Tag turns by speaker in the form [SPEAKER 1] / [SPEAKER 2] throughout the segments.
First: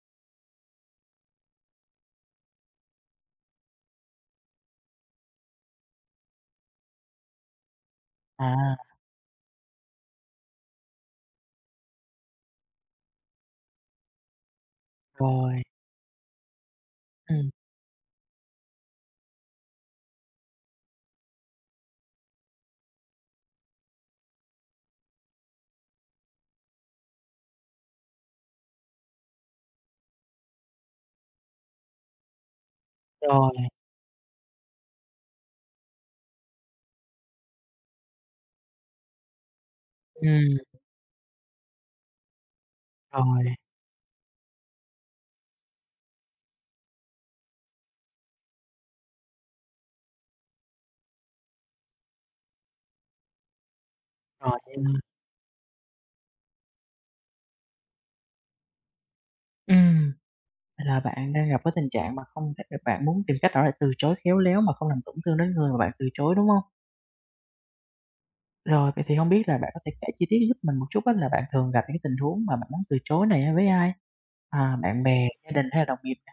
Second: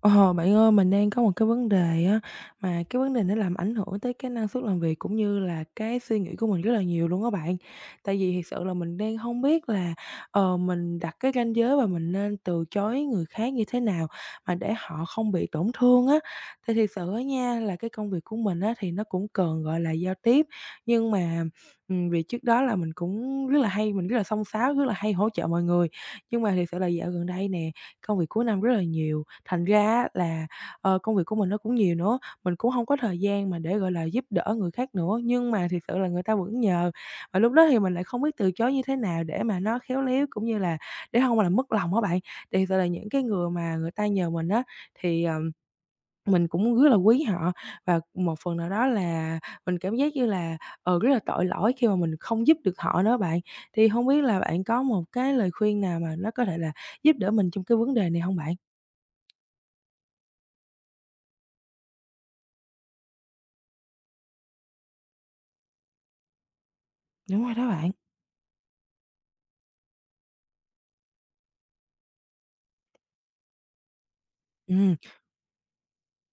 [SPEAKER 1] Ồ bạn ơi, mình đang có một cái vấn đề á, mà cái vấn đề nó làm ảnh hưởng tới cái năng suất làm việc cũng như là cái suy nghĩ của mình rất là nhiều luôn á bạn. Tại vì thiệt sự là
[SPEAKER 2] À,
[SPEAKER 1] mình đang không biết là, mình đặt cái ranh giới và mình nên từ chối người khác như thế nào mà để họ không bị
[SPEAKER 2] rồi,
[SPEAKER 1] tổn thương á. Thì thiệt sự á
[SPEAKER 2] ừm,
[SPEAKER 1] nha, là cái công việc của mình á, thì nó cũng cần, gọi là, giao tiếp, nhưng mà, vì trước đó là mình cũng rất là hay mình rất là xông xáo, rất là hay hỗ trợ mọi người. Nhưng mà thiệt sự là dạo gần đây nè, công việc cuối năm rất là nhiều, thành ra á là, công việc của mình nó cũng nhiều nữa, mình cũng không có thời gian
[SPEAKER 2] rồi,
[SPEAKER 1] mà để, gọi là, giúp đỡ người khác nữa. Nhưng mà thực sự là người ta vẫn nhờ, và lúc đó thì mình lại không biết từ chối như thế nào để mà nó khéo léo, cũng
[SPEAKER 2] ừm,
[SPEAKER 1] như là để không mà làm mất lòng á bạn. Thì thật sự là những cái người
[SPEAKER 2] rồi,
[SPEAKER 1] mà người ta nhờ mình á, thì mình cũng rất là quý họ và một phần nào đó là mình cảm giác như là, rất là tội lỗi khi mà mình không giúp được họ nữa bạn. Thì không biết là
[SPEAKER 2] rồi
[SPEAKER 1] bạn có
[SPEAKER 2] nha.
[SPEAKER 1] một cái lời khuyên nào mà nó có thể là giúp đỡ mình trong cái vấn đề này không bạn?
[SPEAKER 2] Ừm, vậy là bạn đang gặp cái tình trạng mà không thể bạn muốn tìm cách nào để từ chối khéo léo mà không làm tổn thương đến người mà bạn từ chối, đúng hông?
[SPEAKER 1] Đúng rồi đó bạn.
[SPEAKER 2] Rồi, vậy thì hông biết là bạn có thể kể chi tiết giúp mình một chút á, là bạn thường gặp những cái tình huống mà bạn muốn từ chối này á với ai? À,
[SPEAKER 1] Ừ.
[SPEAKER 2] bạn bè, gia đình hay là đồng nghiệp nè?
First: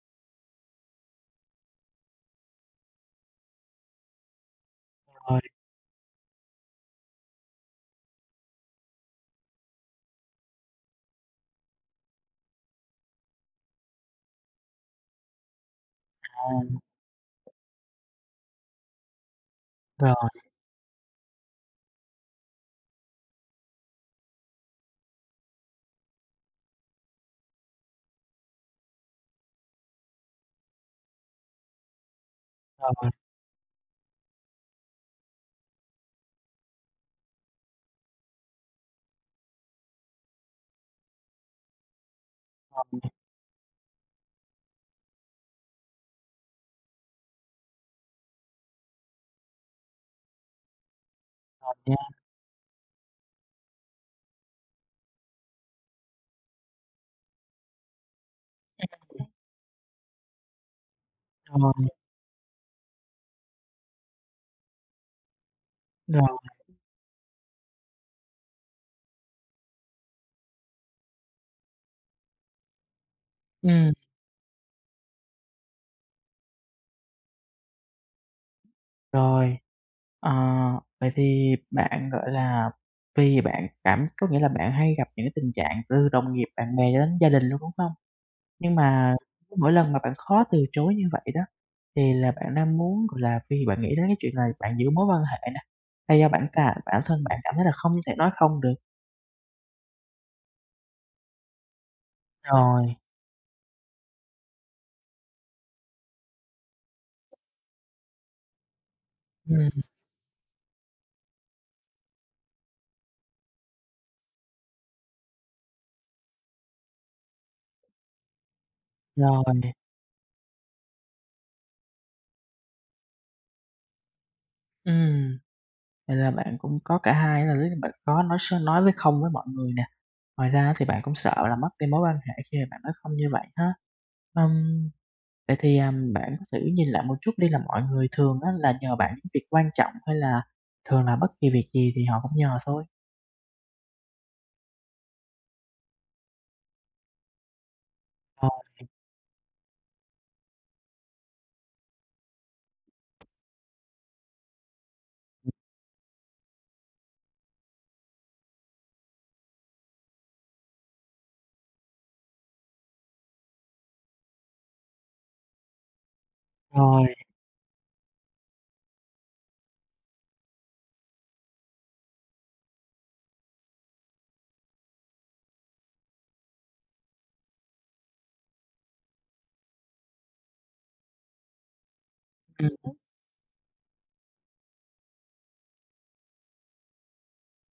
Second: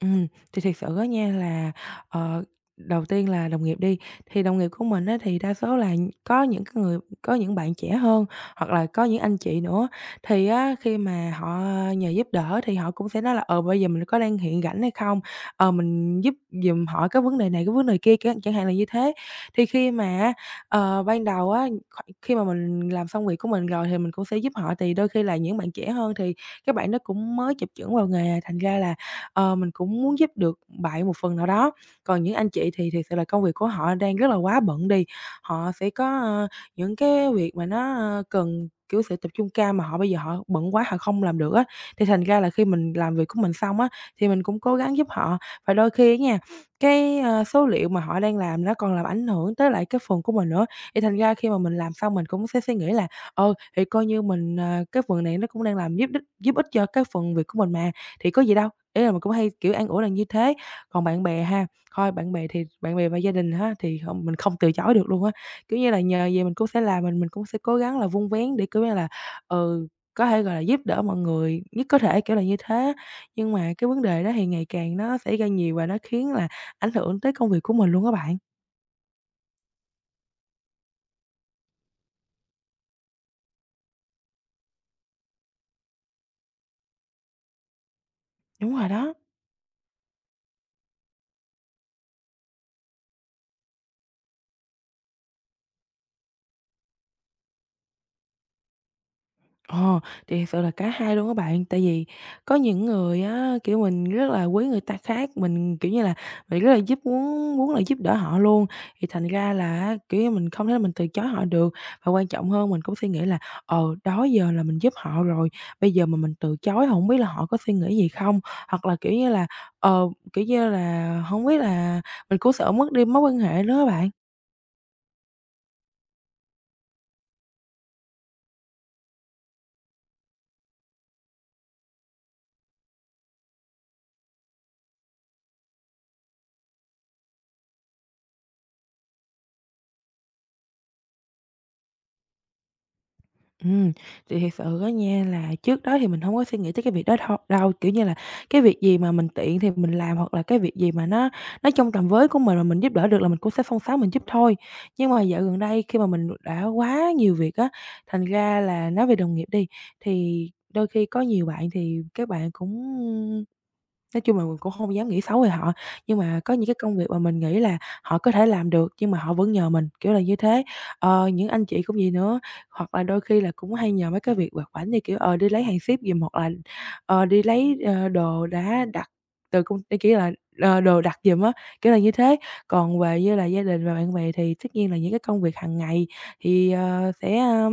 [SPEAKER 1] Ừm, thì thiệt sự á nha là, ờ, đầu tiên là đồng nghiệp đi, thì đồng nghiệp của mình á thì
[SPEAKER 2] Rồi,
[SPEAKER 1] đa số là có những cái người có những bạn trẻ hơn, hoặc là có những anh chị nữa. Thì á khi mà họ nhờ giúp đỡ thì họ cũng sẽ nói là "Ờ, bây giờ mình có đang hiện rảnh hay không? Ờ, mình giúp
[SPEAKER 2] à,
[SPEAKER 1] giùm họ cái vấn đề này, cái vấn đề kia", chẳng chẳng hạn là như thế. Thì khi
[SPEAKER 2] rồi,
[SPEAKER 1] mà ban đầu á, khi mà mình làm xong việc của mình rồi thì mình cũng sẽ giúp họ, thì đôi khi là những bạn trẻ hơn thì các bạn nó cũng mới chập chững vào nghề à, thành ra là mình cũng muốn giúp được bạn một phần nào đó. Còn những anh chị thì
[SPEAKER 2] rồi,
[SPEAKER 1] thiệt
[SPEAKER 2] rồi,
[SPEAKER 1] sự là công việc của họ đang rất là quá bận đi, họ sẽ có, những cái việc mà nó, cần, kiểu, sự tập trung cao mà họ bây giờ họ bận quá họ không làm được á, thì thành ra là khi mình làm việc của mình xong á, thì mình cũng cố gắng giúp họ. Và đôi khi á nha, cái, số liệu mà họ đang làm nó còn làm ảnh hưởng tới lại cái phần của mình nữa, thì thành ra khi mà
[SPEAKER 2] rồi
[SPEAKER 1] mình làm
[SPEAKER 2] nha,
[SPEAKER 1] xong mình cũng sẽ suy nghĩ là, thì coi như mình, cái phần này nó cũng đang làm giúp đích giúp ích cho cái phần việc của mình mà, thì có gì đâu. Ý là mình cũng hay, kiểu, an ủi là như thế. Còn bạn bè ha,
[SPEAKER 2] rồi,
[SPEAKER 1] thôi bạn bè thì bạn bè và gia đình ha, thì hông mình không từ chối được luôn á. Kiểu như là, nhờ
[SPEAKER 2] rồi,
[SPEAKER 1] gì mình cũng sẽ làm, mình cũng sẽ cố gắng là vun vén để, kiểu như là, ừ, có thể, gọi là, giúp đỡ mọi người nhất có thể, kiểu là như thế á. Nhưng mà cái
[SPEAKER 2] ừm,
[SPEAKER 1] vấn đề đó thì ngày càng nó xảy ra nhiều và nó khiến là ảnh hưởng tới công việc của mình luôn á bạn.
[SPEAKER 2] rồi. Ờ, vậy thì bạn, gọi là, vì bạn cảm có nghĩa là bạn hay gặp những cái tình trạng từ đồng nghiệp, bạn bè cho đến gia đình luôn, đúng không? Nhưng
[SPEAKER 1] Đúng rồi đó.
[SPEAKER 2] mà mỗi lần mà bạn khó từ chối như vậy đó, thì là bạn đang muốn, gọi là, vì bạn nghĩ đến cái chuyện là bạn giữ mối quan hệ nè, hay do bản cả bản thân bạn cảm thấy là không thể nói không được?
[SPEAKER 1] Ồ, thì thật sự là cả hai luôn các bạn, tại vì có những
[SPEAKER 2] Rồi,
[SPEAKER 1] người á, kiểu, mình rất là quý người ta khác, mình, kiểu như là, mình rất là giúp muốn muốn là giúp đỡ họ luôn, thì thành ra
[SPEAKER 2] ừm,
[SPEAKER 1] là kiểu như, mình không thể là mình từ chối họ được. Và quan trọng hơn mình cũng suy nghĩ là, đó giờ là mình giúp họ rồi, bây giờ mà mình từ chối không biết là họ có suy nghĩ gì không? Hoặc là, kiểu như
[SPEAKER 2] rồi,
[SPEAKER 1] là, ờ, không biết là mình cũng sợ mất đi mối quan hệ nữa á bạn.
[SPEAKER 2] ừm, vậy là bạn cũng có cả hai, là bạn có nói với không với mọi người nè, ngoài ra thì bạn cũng sợ là mất đi mối quan hệ khi mà bạn nói không như vậy ha. Ừm. Vậy thì, à, bạn có thử nhìn lại một chút đi, là mọi người thường á là nhờ bạn những việc quan trọng hay là thường là bất kỳ việc gì thì họ cũng nhờ thôi?
[SPEAKER 1] Ừm, thì thiệt sự á nha là trước đó thì mình không có suy nghĩ tới cái việc đó thôi đâu, kiểu như là,
[SPEAKER 2] Ờ,
[SPEAKER 1] cái việc gì mà mình tiện thì mình làm hoặc là cái việc gì mà nó trong tầm với của mình mà mình giúp đỡ được là mình cũng sẽ xông xáo mình giúp thôi. Nhưng mà dạo gần đây khi mà mình đã quá nhiều việc á, thành ra là nói về đồng nghiệp đi, thì đôi khi có nhiều bạn thì các bạn cũng nói chung là mình cũng không dám nghĩ xấu về họ, nhưng mà có những cái công việc
[SPEAKER 2] rồi,
[SPEAKER 1] mà mình nghĩ là họ có thể làm được nhưng mà họ vẫn nhờ mình, kiểu là như thế. Những anh chị cũng vậy nữa, hoặc là đôi khi là cũng hay nhờ mấy cái việc vặt vãnh như, kiểu, đi lấy hàng ship giùm, hoặc là, đi lấy, đồ đã đặt từ công ty, kiểu là, đồ đặt giùm á, kiểu là như thế.
[SPEAKER 2] ừm,
[SPEAKER 1] Còn về như là gia đình và bạn bè thì tất nhiên là những cái công việc hàng ngày thì, ờ, sẽ, a,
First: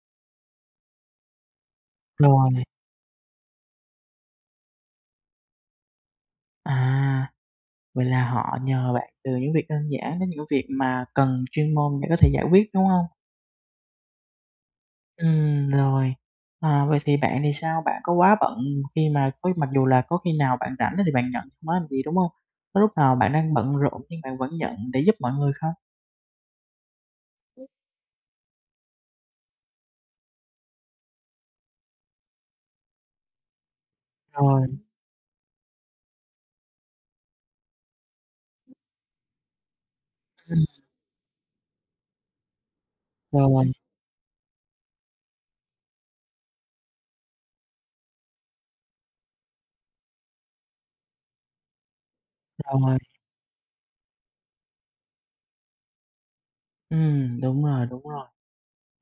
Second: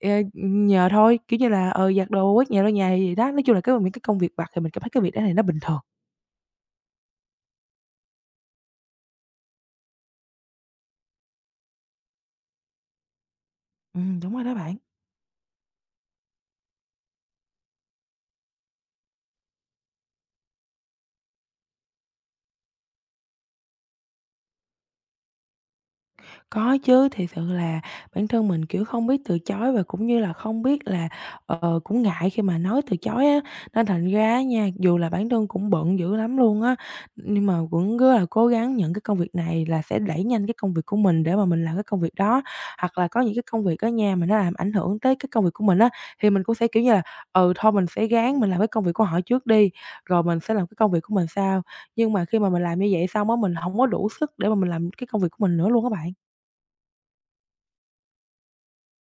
[SPEAKER 1] ờ, nhờ thôi, kiểu như là, giặt đồ,
[SPEAKER 2] rồi.
[SPEAKER 1] quét nhà, lau nhà gì đó. Nói chung là cái những cái công việc vặt thì mình cảm thấy cái việc đó này nó bình thường.
[SPEAKER 2] À, vậy là họ nhờ bạn từ những việc đơn giản đến những việc mà cần chuyên môn để có thể giải quyết, đúng không?
[SPEAKER 1] Ừ, đúng rồi đó bạn.
[SPEAKER 2] Rồi. À, vậy thì bạn thì sao? Bạn có quá bận khi mà có, mặc dù là có khi nào bạn rảnh thì bạn nhận không á làm gì, đúng không? Có lúc nào bạn đang bận rộn nhưng bạn vẫn nhận để giúp mọi người không?
[SPEAKER 1] Có chứ, thì sự là bản thân mình, kiểu, không biết từ chối và cũng như là không biết là, cũng ngại khi mà nói từ chối á, nên thành ra á
[SPEAKER 2] Rồi,
[SPEAKER 1] nha, dù là bản thân cũng bận dữ lắm luôn á, nhưng mà cũng rất là cố gắng nhận cái công việc này là sẽ đẩy nhanh cái
[SPEAKER 2] ừm,
[SPEAKER 1] công việc của mình để mà mình làm cái công việc đó. Hoặc là có những cái công
[SPEAKER 2] rồi,
[SPEAKER 1] việc á nha, mà nó làm ảnh hưởng tới cái công việc của mình á, thì mình cũng sẽ, kiểu như là, thôi mình sẽ ráng mình làm cái công việc của họ trước đi, rồi mình sẽ làm cái công việc của mình sau. Nhưng mà khi mà mình làm như
[SPEAKER 2] rồi.
[SPEAKER 1] vậy xong á, mình không có đủ sức để mà mình làm cái công việc của mình nữa luôn các bạn.
[SPEAKER 2] Đúng rồi, đúng rồi.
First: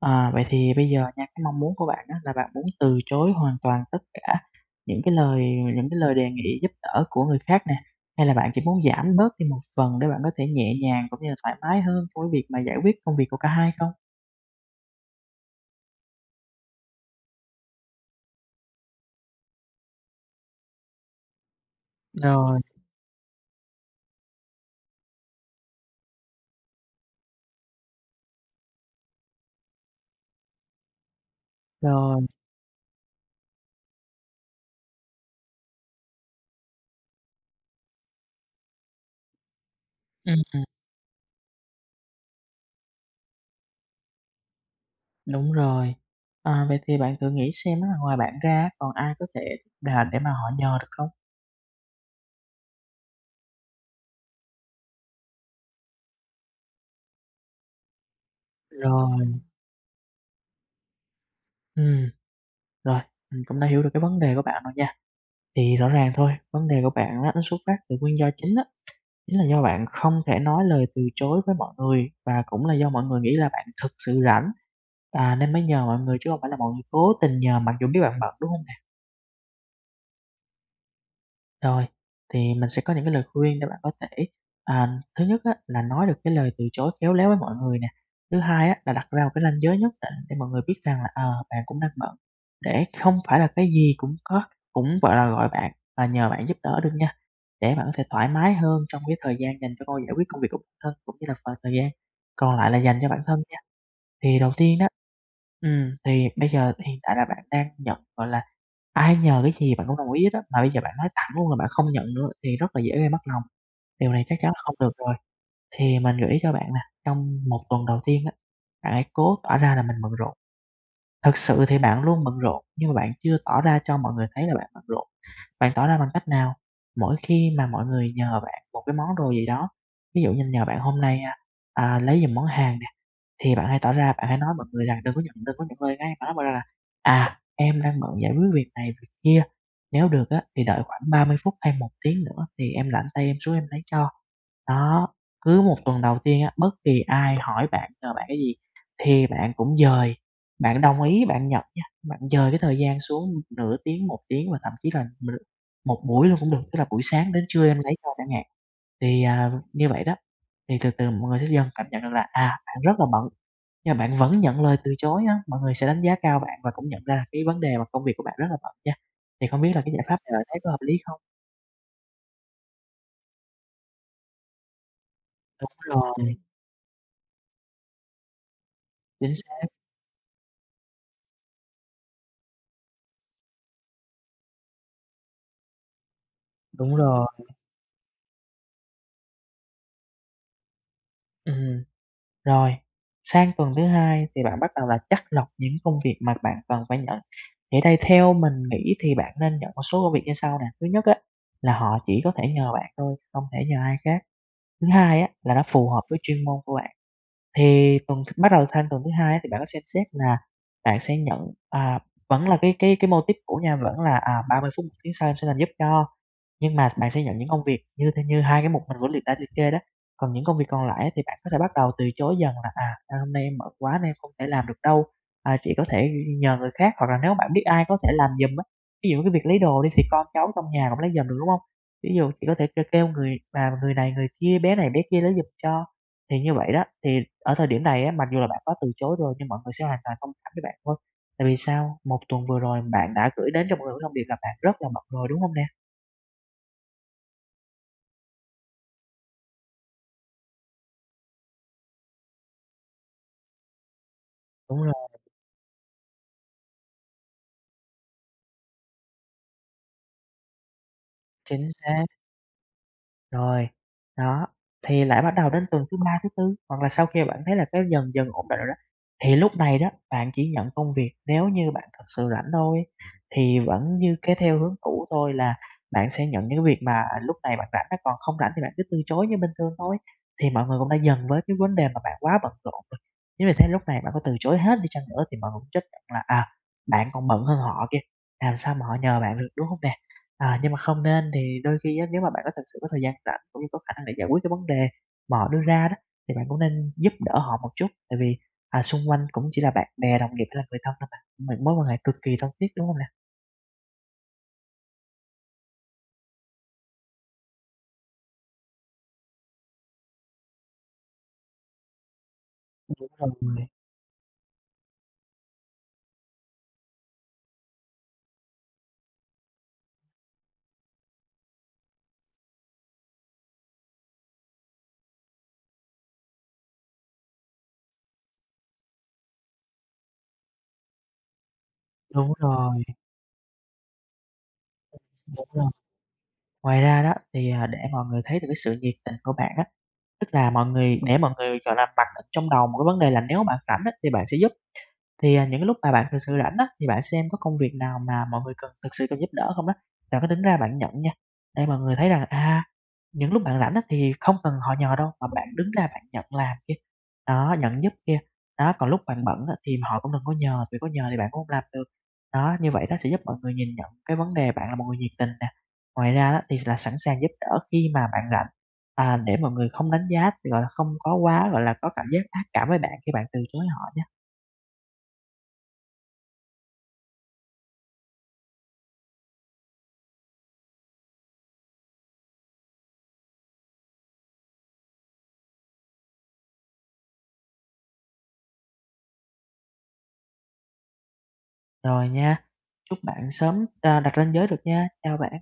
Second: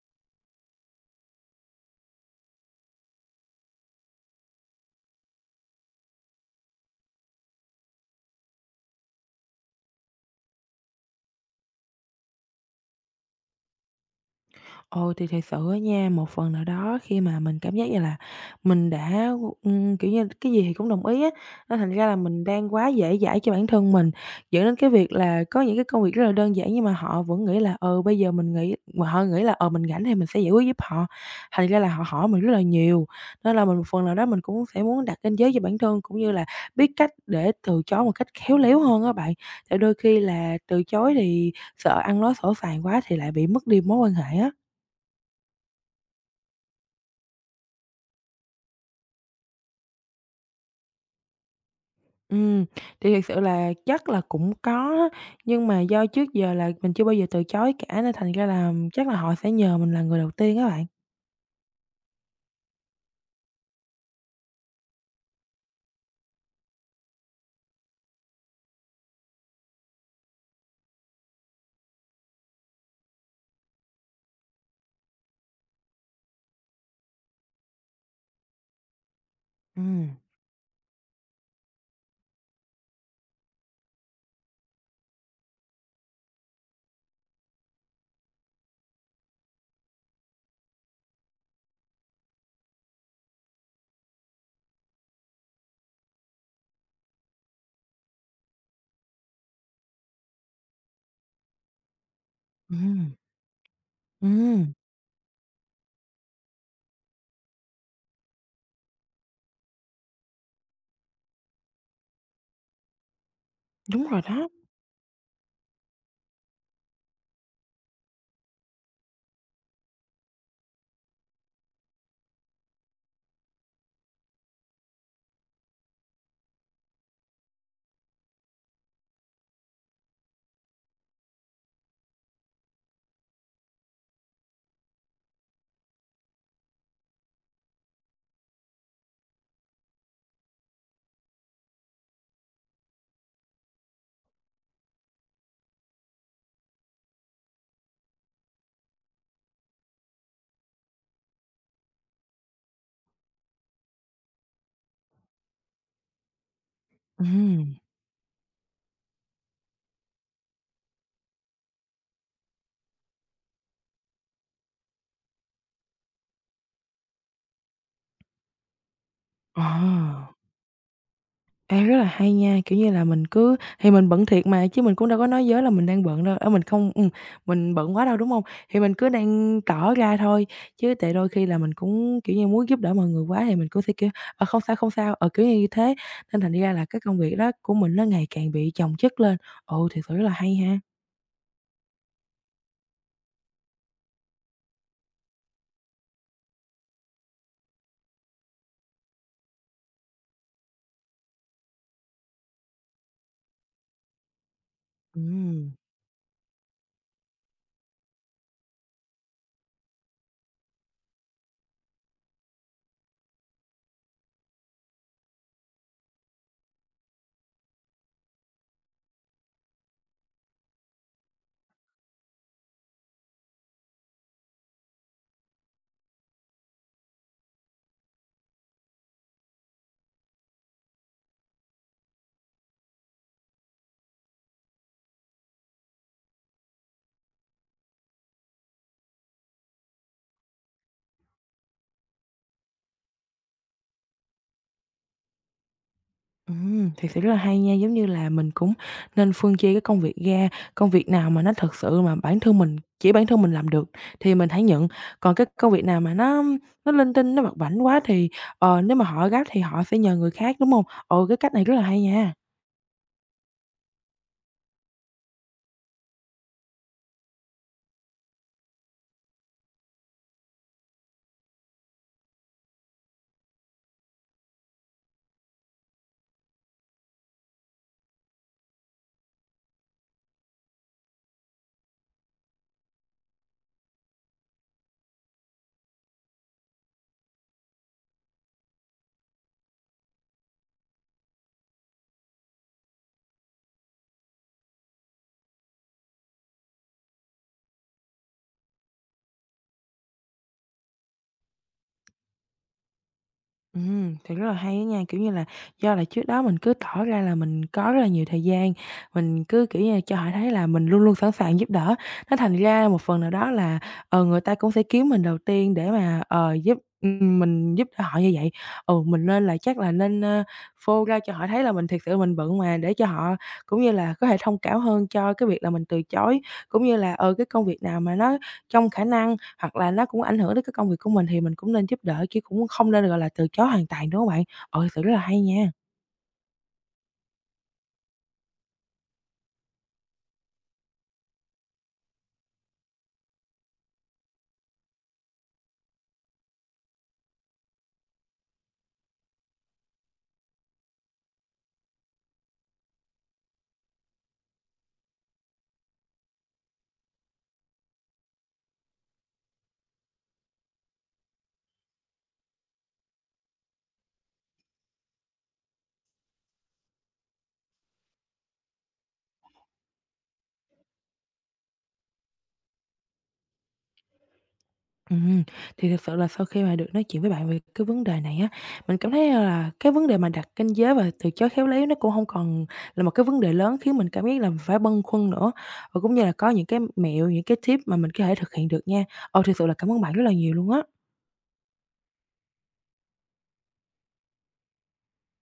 [SPEAKER 2] À, vậy thì bây giờ nha, cái mong muốn của bạn á là bạn muốn từ chối hoàn toàn tất cả những cái lời những cái lời đề nghị giúp đỡ của người khác nè, hay là bạn chỉ muốn giảm bớt đi một phần để bạn có thể nhẹ nhàng cũng như là thoải mái hơn trong cái việc mà giải quyết công việc của cả hai không?
[SPEAKER 1] Ồ, thì thật sự á nha, một phần nào đó khi mà mình cảm giác như là mình đã, kiểu như, cái gì thì cũng đồng ý á, nên thành ra là mình
[SPEAKER 2] Rồi,
[SPEAKER 1] đang quá dễ dãi cho bản thân mình, dẫn đến cái việc là có những cái công việc rất là đơn giản nhưng mà họ vẫn nghĩ là, bây giờ mình nghĩ mà họ nghĩ là, mình rảnh thì mình sẽ giải quyết giúp họ, thành ra là họ
[SPEAKER 2] rồi,
[SPEAKER 1] hỏi mình rất là nhiều. Nên là mình một phần nào đó mình cũng sẽ muốn đặt ranh giới cho bản thân, cũng như là biết cách để từ chối một cách khéo léo hơn á bạn, tại đôi khi
[SPEAKER 2] ừm,
[SPEAKER 1] là
[SPEAKER 2] ừm,
[SPEAKER 1] từ chối thì sợ ăn nói sổ sàng quá thì lại bị mất đi mối quan hệ á.
[SPEAKER 2] đúng rồi. À, vậy thì bạn thử nghĩ xem á, ngoài bạn ra còn ai có thể đà để mà họ nhờ được không?
[SPEAKER 1] Ừm, thì thiệt sự là chắc là cũng có á, nhưng mà do trước giờ là mình chưa bao giờ từ chối cả nên thành ra là chắc là họ
[SPEAKER 2] Rồi,
[SPEAKER 1] sẽ nhờ mình là người đầu tiên á bạn.
[SPEAKER 2] ừm, rồi, mình cũng đã hiểu được cái vấn đề của bạn rồi nha. Thì rõ ràng thôi, vấn đề của bạn á, nó xuất phát từ nguyên do chính á, chính là do bạn không thể nói lời từ chối với mọi người, và cũng là do mọi người nghĩ là bạn thực sự rảnh, à, nên mới nhờ mọi người chứ không phải là mọi người cố tình nhờ mặc dù biết bạn bận, đúng hông?
[SPEAKER 1] Ừm.
[SPEAKER 2] Rồi, thì mình sẽ có những cái lời khuyên để bạn có thể, à, thứ nhất á, là nói được cái lời từ chối khéo léo với mọi người nè. Thứ hai á, là đặt ra một cái ranh giới nhất định để mọi người biết rằng là, ờ, bạn cũng đang bận, để không phải là cái gì cũng có, cũng, gọi là, gọi bạn và nhờ bạn giúp đỡ được nha, để bạn có thể thoải mái hơn trong cái thời gian dành cho giải quyết công việc của bản thân, cũng như là phần thời gian còn lại là dành cho
[SPEAKER 1] Ừm,
[SPEAKER 2] bản thân nha. Thì đầu
[SPEAKER 1] ừm,
[SPEAKER 2] tiên đó, thì bây giờ hiện tại là bạn đang nhận, gọi là, ai nhờ cái gì bạn cũng đồng ý hết á, mà bây giờ bạn nói thẳng luôn là bạn không nhận nữa thì rất là dễ gây mất lòng,
[SPEAKER 1] đúng
[SPEAKER 2] điều
[SPEAKER 1] rồi
[SPEAKER 2] này chắc
[SPEAKER 1] đó.
[SPEAKER 2] chắn là không được rồi. Thì mình gợi ý cho bạn nè, trong một tuần đầu tiên á, bạn hãy cố tỏ ra là mình bận rộn, thực sự thì bạn luôn bận rộn, nhưng mà bạn chưa tỏ ra cho mọi người thấy là bạn bận rộn. Bạn tỏ ra bằng cách nào? Mỗi khi mà mọi người nhờ bạn một cái món đồ gì đó, ví dụ như nhờ bạn hôm nay, a, à, lấy giùm món hàng đi, thì bạn hãy tỏ ra, bạn hãy nói mọi người rằng đừng có nhận lời ngay, bạn nói mọi người rằng là "À, em đang bận giải quyết việc này, việc kia, nếu được á thì đợi khoảng 30 phút hay một tiếng nữa thì em rảnh tay em xuống em lấy cho." Đó, cứ một tuần đầu tiên á, bất kỳ ai hỏi bạn, nhờ bạn cái gì thì bạn cũng dời, bạn đồng ý bạn nhận nha, bạn dời cái thời gian xuống nửa tiếng, một tiếng và thậm chí là một buổi luôn cũng được, tức là buổi sáng đến trưa
[SPEAKER 1] Ừm,
[SPEAKER 2] em lấy cho chẳng hạn. Thì, à, như vậy đó, thì từ từ mọi người sẽ dần cảm nhận được là, à, bạn rất là bận. Nhưng mà bạn vẫn nhận lời từ chối á, mọi người sẽ đánh giá cao bạn và cũng nhận ra là cái vấn đề mà công việc của bạn rất là bận nha. Thì không
[SPEAKER 1] ờ.
[SPEAKER 2] biết là cái giải pháp này bạn thấy có hợp lý không?
[SPEAKER 1] Ê, rất là hay nha, kiểu như là, mình cứ thì mình bận thiệt mà, chứ mình cũng đâu có nói dối là
[SPEAKER 2] Đúng
[SPEAKER 1] mình đang bận
[SPEAKER 2] rồi,
[SPEAKER 1] đâu, ở mình không mình bận quá đâu, đúng không? Thì mình cứ
[SPEAKER 2] chính
[SPEAKER 1] đang
[SPEAKER 2] xác,
[SPEAKER 1] tỏ ra thôi, chứ tại đôi khi là mình cũng, kiểu như, muốn giúp đỡ mọi người quá thì mình cũng sẽ, kiểu, "Ờ, không sao, không sao", ờ, kiểu như thế, nên thành ra là
[SPEAKER 2] đúng
[SPEAKER 1] cái công
[SPEAKER 2] rồi.
[SPEAKER 1] việc đó của mình nó ngày càng bị chồng chất lên. Ừ, thiệt sự rất là hay ha.
[SPEAKER 2] Ừm. Rồi, sang tuần thứ hai thì bạn bắt đầu là chắt lọc những công việc mà bạn cần phải nhận. Thì ở đây theo mình nghĩ thì bạn nên nhận một số công việc như sau nè. Thứ nhất á, là họ chỉ có thể nhờ bạn thôi, không thể nhờ ai khác. Thứ hai á, là nó
[SPEAKER 1] Ừm.
[SPEAKER 2] phù hợp với chuyên môn của bạn. Thì tuần bắt đầu sang tuần thứ hai á, thì bạn có xem xét là bạn sẽ nhận, à, vẫn là cái mô típ cũ nha, vẫn là à, 30 phút một tiếng sau em sẽ làm giúp cho. Nhưng mà bạn sẽ nhận những công việc như thế, như hai cái mục mình vừa đã liệt kê đó, còn những công việc còn lại á thì bạn có thể bắt đầu từ chối dần là, à, à, "Hôm nay em bận quá nên em không thể làm được đâu, à, chị có thể nhờ người khác." Hoặc là nếu bạn biết ai có thể làm giùm á, ví dụ cái việc lấy đồ đi thì con cháu trong nhà cũng lấy giùm được, đúng không? Ví dụ chị có thể kêu kêu người mà người này người kia, bé này bé kia lấy giùm cho. Thì như vậy đó, thì ở thời điểm này á, mặc dù là bạn có từ chối rồi nhưng mọi người sẽ hoàn toàn thông cảm với bạn thôi. Tại vì sao? Một tuần vừa rồi bạn đã gửi đến cho mọi người một thông điệp là bạn rất là bận rồi, đúng không nè?
[SPEAKER 1] Thiệt sự rất là hay nha, giống như là mình cũng nên phân chia cái công việc ra, công việc nào mà nó thật sự mà bản thân mình chỉ bản thân mình làm được thì mình hãy
[SPEAKER 2] Đúng
[SPEAKER 1] nhận,
[SPEAKER 2] rồi,
[SPEAKER 1] còn cái công việc nào mà nó linh tinh, nó bập bảnh quá thì, nếu mà họ gấp thì họ sẽ nhờ người khác, đúng không? Ừ, cái cách này
[SPEAKER 2] chính
[SPEAKER 1] rất là hay
[SPEAKER 2] xác.
[SPEAKER 1] nha.
[SPEAKER 2] Rồi, đó, thì lại bắt đầu đến tuần thứ 3 thứ tư hoặc là sau khi bạn thấy là cái dần dần ổn định rồi đó, thì lúc này đó bạn chỉ nhận công việc nếu như bạn thật sự rảnh thôi. Thì vẫn như cái theo hướng cũ thôi, là bạn sẽ nhận những cái việc mà lúc này bạn rảnh á, còn không rảnh thì bạn cứ từ chối như bình thường thôi. Thì mọi người cũng đã dần với cái vấn đề mà bạn quá bận rộn rồi, nếu như thế lúc này bạn có từ chối hết đi chăng nữa thì mọi người cũng chấp nhận là, à, bạn còn bận hơn họ kia, làm sao mà họ nhờ bạn được, đúng không nè? À, nhưng mà không nên, thì đôi khi á, nếu mà bạn có thực sự có thời gian rảnh cũng như có khả năng để giải quyết cái vấn đề mà họ đưa ra đó, thì bạn cũng nên giúp đỡ họ một chút. Tại vì, à, xung quanh cũng chỉ là bạn bè, đồng nghiệp hay là người thân thôi mà, một mối quan hệ cực kỳ thân thiết, đúng không nè?
[SPEAKER 1] Thì rất là hay á nha, kiểu như là, do là trước đó mình cứ tỏ ra là mình có rất là nhiều thời gian, mình cứ, kiểu như là, cho họ thấy là mình luôn luôn sẵn sàng giúp đỡ, nó thành ra một
[SPEAKER 2] Đúng
[SPEAKER 1] phần nào đó
[SPEAKER 2] rồi,
[SPEAKER 1] là, người ta cũng sẽ kiếm mình đầu tiên để mà, ờ, giúp mình giúp đỡ họ như vậy. Ừ, mình nên là chắc là nên, phô ra cho họ thấy là mình thực sự mình bận mà, để cho họ cũng như là có thể thông cảm hơn cho cái việc là mình từ chối, cũng như là, cái công việc nào mà nó trong khả năng hoặc là nó cũng ảnh hưởng đến cái công việc của mình thì mình cũng nên giúp đỡ
[SPEAKER 2] đúng
[SPEAKER 1] chứ cũng
[SPEAKER 2] rồi,
[SPEAKER 1] không nên, gọi là, từ chối hoàn toàn, đúng hông bạn? Ờ, thật sự rất là hay
[SPEAKER 2] đúng rồi.
[SPEAKER 1] nha.
[SPEAKER 2] Ngoài ra đó thì, à, để mọi người thấy được cái sự nhiệt tình của bạn á, tức là mọi người, để mọi người, gọi là, mặc định trong đầu một cái vấn đề là nếu bạn rảnh á, thì bạn sẽ giúp. Thì, à, những cái lúc mà bạn thực sự rảnh á, thì bạn xem có công việc nào mà mọi người thực sự cần giúp đỡ không đó, và cứ đứng ra bạn nhận nha, để mọi người thấy rằng, à, những lúc bạn rảnh á, thì không cần họ nhờ đâu, mà bạn đứng ra bạn nhận làm kia, đó, nhận giúp kia. Đó, còn lúc bạn bận á, thì họ cũng đừng có nhờ, vì có nhờ thì bạn cũng không làm được. Đó, như vậy đó sẽ giúp mọi người nhìn nhận cái vấn đề bạn là một người nhiệt tình nè. Ngoài ra á, thì là sẵn sàng giúp đỡ khi mà bạn rảnh, à, để mọi người không đánh giá, thì gọi là, không có quá, gọi là, có cảm giác ác cảm với bạn khi bạn từ chối họ nha.
[SPEAKER 1] Ừm, thì thực sự là sau khi mà được nói chuyện với bạn về cái vấn đề này á, mình cảm thấy, là cái vấn đề mà đặt ranh giới và từ chối khéo léo nó cũng không còn là một cái vấn đề lớn khiến mình cảm giác là mình phải bâng khuâng nữa, và cũng như là có những cái mẹo, những cái tip mà mình có thể thực hiện được nha. Ồ, thực sự là cảm ơn bạn rất là nhiều luôn á.
[SPEAKER 2] Rồi nha. Chúc bạn sớm, à, đặt ranh giới được nha. Chào bạn.